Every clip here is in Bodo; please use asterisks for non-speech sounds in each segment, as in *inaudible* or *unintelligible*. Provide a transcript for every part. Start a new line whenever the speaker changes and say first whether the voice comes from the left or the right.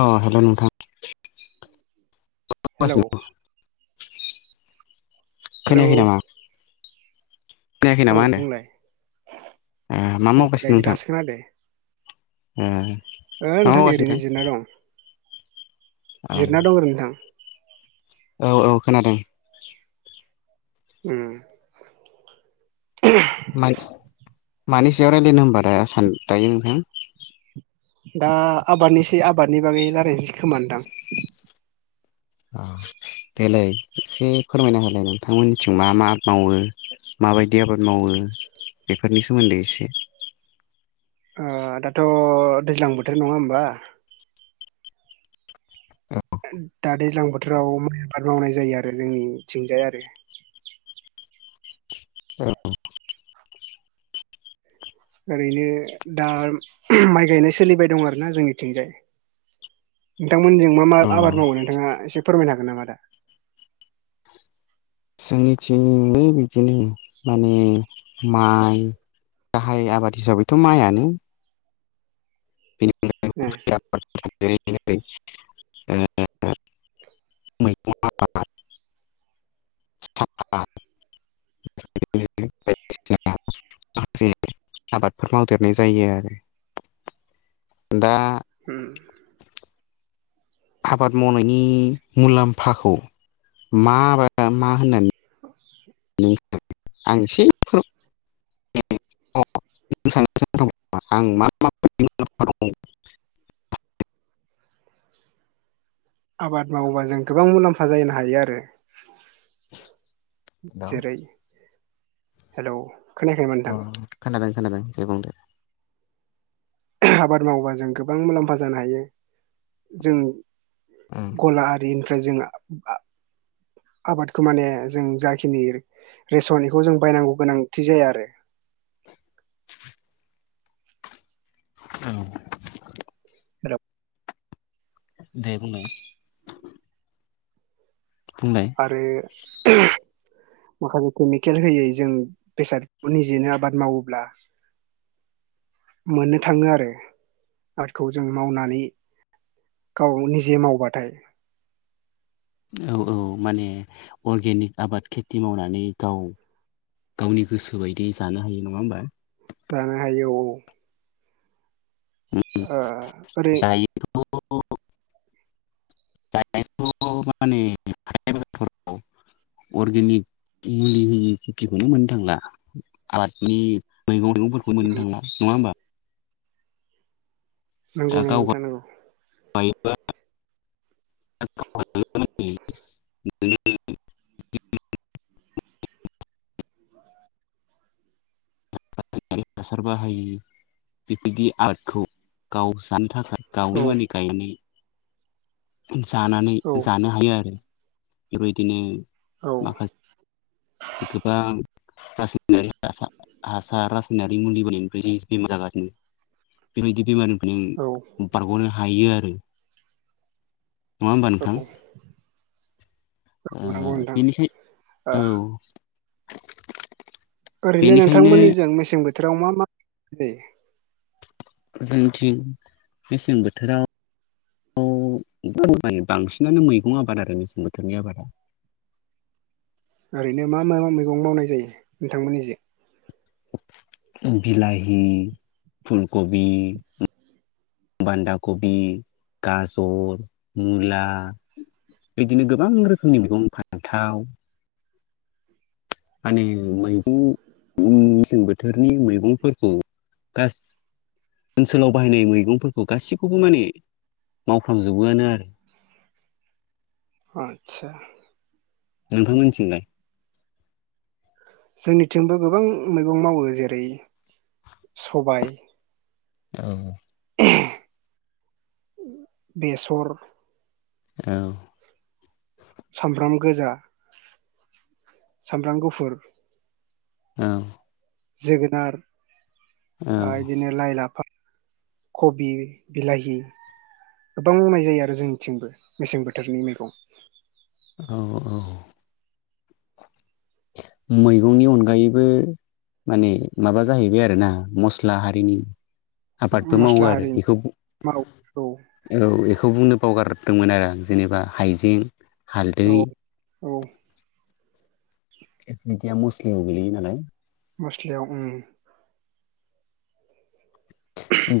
left: अ हेल' नोंथां।
right: हेल'।
left: मावगासिनो खोनायाखै नामा? खोनायाखै
right: औ
left: नामा होनो
right: बुंलाय
left: मा
right: औ
left: मावगासिनो नोंथां
right: दासो खोनादो।
left: मा
right: ओ नोंथां
left: मावगासिनो
right: ओरैनो जिरना दं।
left: नोंथां
right: जिरना दं आरो नोंथां।
left: औ औ खोनादों
right: उम।
left: मानै सयाव रायजलायनो हबा दा सान दायो नोंथां?
right: दा आबादनिसै आबादनि बागै राराय जि खोमानोदां
left: देलै एसे फोरमायना होलाय नोंथांमोननिथिं मा मा मावो माबायदि आबाद मावो बेफोरनि सोमोन्दै एसे
right: दाथ' दैज्लां बोथोर नङा होमबा दा दैज्लां बोथोराव माइ आबाद मावनाय जायो आरो जोंनिथिंजाय आरो।
left: औ।
right: ओरैनो दा माइ गायनाय सोलिबाय दं आरोना जोंनिथिंजाय
left: *inaudible*
right: नोंथांमोनजों मा मा
left: अ
right: आबाद मावगोन नोंथाङा एसे फोरमायनो हागोन नामा आ दा
left: जोंनिथिंनो बिदिनो माने माइ गाहाय आबाद हिसाबैथ' माइआनो
right: ओ
left: *unintelligible* *unintelligible* *unintelligible* माखासे आबादफोर मावदेरनाय जायो आरो दा
right: उम।
left: आबाद मावनायनि मुलाम्फाखौ माबा मा होननानै *unintelligible* *unintelligible* *inaudible*
right: आबाद मावोबा जों गोबां मुलाम्फा जानो हायो आरो।
left: हेल'
right: जेरै हेल'।
left: अ खोनाादों खाादों दे बुंदे।
right: आबाद मावोबा जों गोबां मुलाम्फा जानो हायो जों
left: औ
right: गला आरिनिफ्राय जों आबादखौ माने जों जाखिनि रेसन बेखौ जों बायनांगौ गोनांथि जाया आरो।
left: *inaudible* औ।
right: हेल'।
left: दे बुंलाय। बुंलाय
right: आरो माखासे केमिकेल होयै जों बेसाद निजेनो आबाद मावोब्ला मोननो थाङो आरो आरटखौ जों मावनानै गाव निजे मावबाथाय
left: औ औ माने अर्गेनिक आबाद खेथि मावनानै गाव गावनि गोसो बायदियै जानो हायो नङा होमबा
right: जानो हायो औ। ओ।
left: *unintelligible* *unintelligible* अर्गेनिक मुलि होयि खेथिखौनो मोननो थांला आबादनि मैगं मैगंफोरखौ मोननो थांला नङा होमबा दा
right: नंगौ नंगौ
left: गाव गाव
right: नोंथां नंगौ
left: *unintelligible* *unintelligible* *unintelligible* हासार बाहायि बेबायदि आरटखौ गाव जानो थाखाय गाव
right: औ
left: *unintelligible* जानानै
right: औ
left: जानो हायो आरो बेबायदिनो
right: औ
left: माखासे गोबां रासायनारि हासार रासायनारि मुलि बायनिफ्राय बेमार जागोन। बेबायदि बेमार
right: औ
left: हायो आरो नङा होमबा नोंथां
right: औ
left: अ
right: नंगौ नोंथां
left: बेनिखाय औ
right: ओरैनो
left: बेनिखायनो
right: नोंथांमोननिजों मेसें बोथोराव मा मा *unintelligible* जायो।
left: जोंथिं मेसें बोथोराव औ *unintelligible* बांसिनानो मैगं आबाद आरो मेसें बोथोरनि आबादा *unintelligible*
right: ओरैनो मा मा मैगं मावनाय जायो नोंथांमोननिजों
left: बिलााहि फुलकबि बान्दा कबि गाजर मुला बिदिनो गोबां रोखोमनि मैगं फान्थाव माने मैगं मेसें बोथोरनि मैगंफोरखौ *unintelligible* ओनसोलाव बाहायनाय मैगंफोरखौ गासैखौबो माने मावफ्रामजोबोआनो आरो *inaudible*
right: आतसा
left: नोंथांमोननिथिंलाय
right: जोंनिथिंबो गोबां मैगं मावो जेरै सबाय
left: औ
right: बेसर
left: औ
right: सामब्राम गोजा सामब्राम गुफुर
left: औ
right: जोगोनार आ बिदिनो लाइ लाफा कबि बिलाहि गोबां मावनाय जायो आरो जोंनिथिंबो मेसें बोथोरनि मैगं
left: औ औ मैगंनि अनगायैबो माने माबा जाहैबाय आरोना मस्ला हारिनि आबादबो मावो
right: मस्ला
left: आरो
right: हारिनि
left: बेखौ
right: माव औ
left: औ बेखौ बुंनो पावगार दंमोन आरो आं जेनेबा हाइजें हालदै
right: औ औ
left: दुदिया मसलिम गोलैयो नालाय
right: मस्लायाव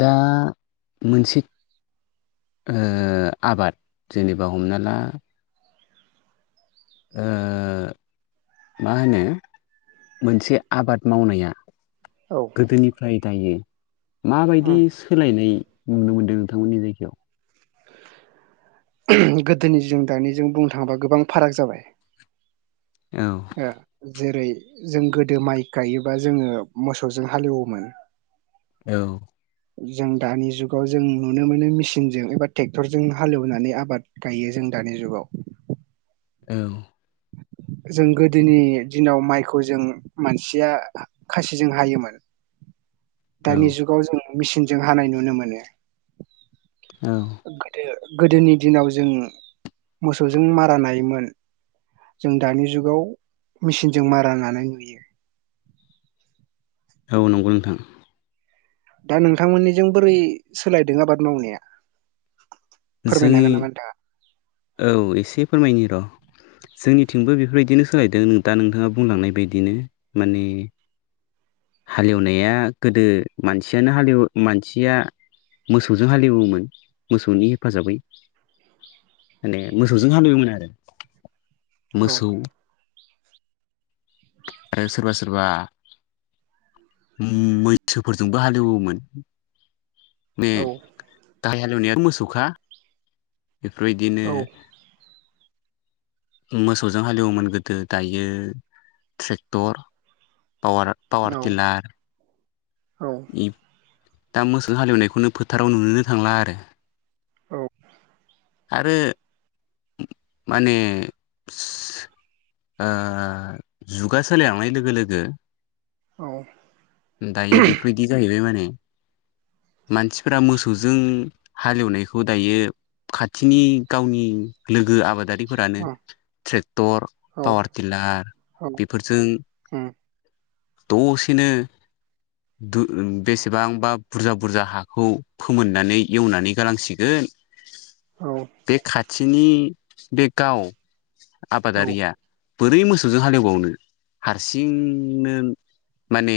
left: दा मोनसे ओ आबाद जेनेबा हमना ला ओ मा होनो मोनसे आबाद मावनाया
right: औ
left: गोदोनिफ्राय दायो माबायदि
right: उम
left: सोलायनाय नुनो मोनदों नोंथांमोननि जायगायाव
right: गोदोनि जों दानिजों बुंनो थाङोबा गोबां फाराग जाबाय
left: औ
right: ओ जेरै जों गोदो माइ गायोबा जोङो मोसौजों हालएवोमोन।
left: औ
right: जों दानि जुगाव जों नुनो मोनो मेसिनजों एबा ट्रेक्टरजों हालेवनानै आबाद गायो जों दानि जुगाव
left: औ
right: जों गोदोनि दिनाव माइखौ जों मानसिया खासिजों हायोमोन
left: औ
right: दानि जुगाव जों मेसिनजों हानाय नुनो मोनो।
left: औ
right: गोदो गोदोनि दिनाव जों मोसौजों मारा नायोमोन जों दानि जुगाव मेसिनजों मारा नानाय नुयो
left: औ नंगौ नोंथां।
right: दा नोंथांमोननिजों बोरै सोलायदों आबाद मावनाया फोरमायनो
left: जोंनि
right: हागोन नामा नोंथाङा?
left: औ एसे फोरमायनि र' जोंनिथिंबो बेफोरबायदिनो सोलायदों दा नोंथाङा बुंलांनाय बदिनो माने हालएवनाया गोदो मानसियानो हालेव मानसिया मोसौजों हालएवोमोन मोसौनि हेफाजाबै माने मोसौजों हालेवोमोन आरो
right: औ
left: मोसौ आरो सोरबा सोरबा मैसोफोरजोंबो हालेवोमोन मे
right: औ
left: गाहाय हालएवनायआथ' मोसौखा बेफोरबायदिनो
right: औ
left: मोसौजों हालएवोमोन गोदो दायो ट्रेक्टर पावार पावारटेलार
right: औ
left: दा मोसौजों हालएवनायखौनो फोथाराव नुनोनो थांला आरो
right: औ
left: आरो माने ओ जुगा सोलायलांनाय लोगो लोगो दायो बेफोरबायदि जाहैबाय माने मानसिफोरा मोसौजों हालएवनायखौ दायो खाथिनि गावनि लोगो आबादारि फोरानो ट्रेक्टर
right: औ
left: पावार टिलार बेफोरजों दसेनो दु बेसेबांबा बुरजा बुरजा हाखौ फोमोननानै एवनानै गालांसिगोन
right: औ
left: बे खाथिनि बे गाव
right: औ
left: आबादारिया बोरै मोसौजों हालेवबावनो हारसिंनो माने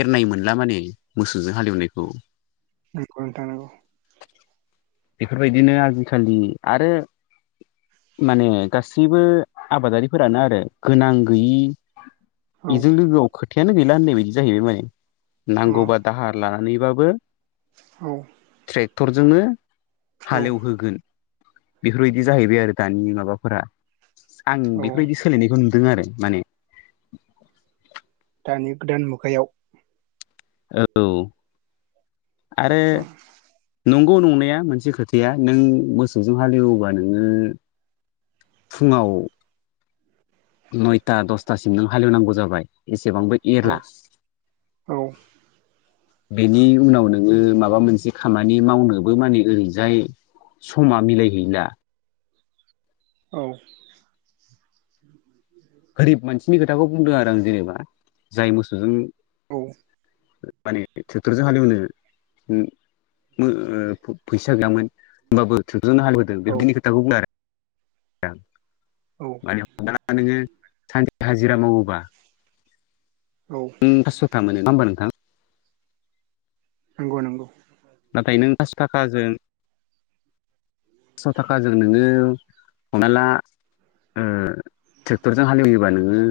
left: एरनाय मोनला माने मोसौजों हालएवनायखौ
right: नंगौ नोंथां नंगौ
left: बेफोरबायदिनो आजिखालि आरो माने गासैबो आबादारिफोरानो आरो गोनां गैयि
right: औ
left: बेजों लोगोआव खोथायानो गैला होननाय बायदि जाहैबाय माने
right: अ
left: नांगौबा दाहार ला नैबाबो
right: औ
left: ट्रेक्टरजोंनो
right: औ
left: हालएवहोगोन बेफोरबायदि जाहैबाय आरो दानि माबाफोरा आं
right: औ
left: बेफोरबायदि सोलायनायखौ नु दों आरो माने
right: दानि गोदान मुगायाव
left: औ आरो नंगौ नंनाया मोनसे खोथा गैया नों मोसौजों हालेवोबा नोङो फुङाव नयथा दसथासिम नों हालेवनांगौ जाबाय एबांबो
right: औ
left: एरला
right: औ
left: बेनि उनाव नोङो माबा मोनसे खामानि मावनोबो माने ओरैजाय समा मिलायहैला
right: औ।
left: गोरिब मानसिनि खोथाखौ बुंदों आरो आं जेनेबा जाय मोसौजों
right: औ।
left: माने ट्रेक्टरजों हालेवनो मो फैसा गैयामोन होमबाबो थ्रो जोंनो हालेबोदों
right: औ
left: बिबदिनि खोथाखौ बुंला आरो आ
right: औ
left: माने हमा नोङो सानसे हाजिरा मावोबा
right: औ
left: ओ पासस'था मोनो नङा होनबा नोंथां?
right: नंगौ नंगौ।
left: नाथाय नों फास थाखाजों थिस' थाखाजों नोङो हमना ला ओ ट्रेक्टरजों हालेवयोबा नोङो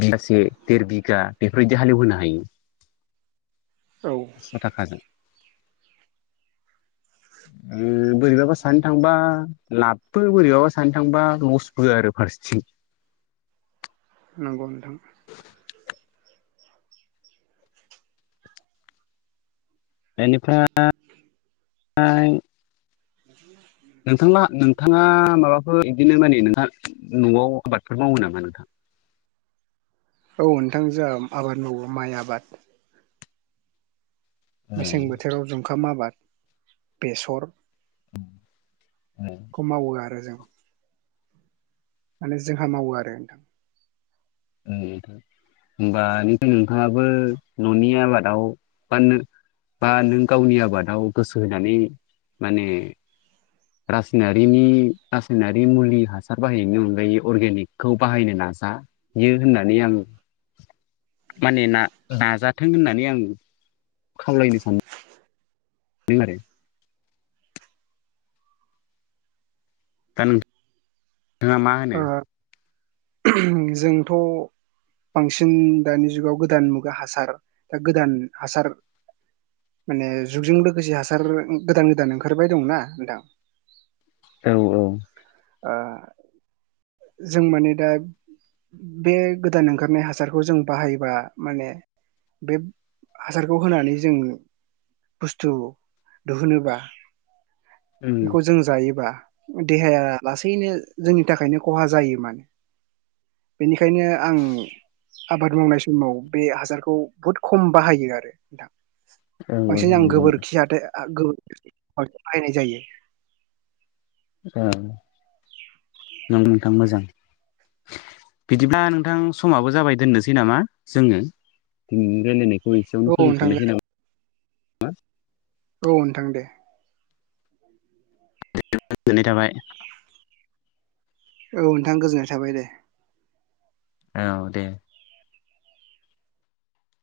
left: बिगासे देर बिगा बेफोरबायदि हालेवहोनो हायो
right: औ
left: फासस' थाखाजों ओ बोरैबाबा सानै थांबा लाबबो बोरैबाबा सानो थांबा लसबो आरो फारसेथि *unintelligible*
right: नंगौ नोंथां
left: बेनिफ्राय
right: *unintelligible*
left: नोंथां नोंथाङा माबाफोर बिदिनो माने नोंहा न'आव आबादफोर मावो नामा नोंथां? *unintelligible*
right: औ नोंथां जोया आबाद मावो माइ आबाद
left: ओ
right: मेसें बोथोराव जुंखाम आबाद बेसर
left: ओ
right: खौ मावो आरो जों माने जोंहा मावो आरो नोंथां।
left: ओं नोंथां। होमबा नोङो नोंथाङाबो न'नि आबादाव फाननो बा नों गावनि आबादाव गोसो होनानै माने रासायनारिनि रासायनारि मुलि हासार बाहायनायनि अनगायै अर्गेनिकखौ बाहायनो नाज जायो होननानै आं माने ना नाजाथों होननानै आं खावलायनो सानो नै मारो। दा नोंया मा होनो?
right: ओ जोंथ' बांसिन दानि जुगाव गोदान मुगा हासार दा गोदान हासार माने जुगजों लोगोसे हासार गोदान गोदान ओंखारबाय दंना नोंथां।
left: औ औ।
right: आ जों माने दा बे गोदान ओंखारनाय हासारखौ जों बाहायोबा माने बेब हासारखौ होनानै जोङो बुस्थु दुहुनोबा
left: उम
right: बेखौ जों जायोबा देहाया लासैनो जोंनि थाखायनो खहा जायो मानो बेनिखायनो आं आबाद मावनाय समाव बे हासारखौ बहुद खम बाहायो आरो नोंथां।
left: औ औ
right: बांसिन आं
left: नंगौ नंगौ
right: गोबोरखियाथो गोबो बाहायनाय जायो।
left: औ नों नोंथां मोजां बिदिब्ला नोंथां समाबो जाबाय दोननोसै नामा जोङो रायनायखौ एसेयावनो
right: औ नोंथां
left: फोजोबथ'नोसै नामा
right: औ नोंथां दे।
left: गोजोननाय थाबाय।
right: औ नोंथां गोजोननाय थाबाय दे।
left: औ दे।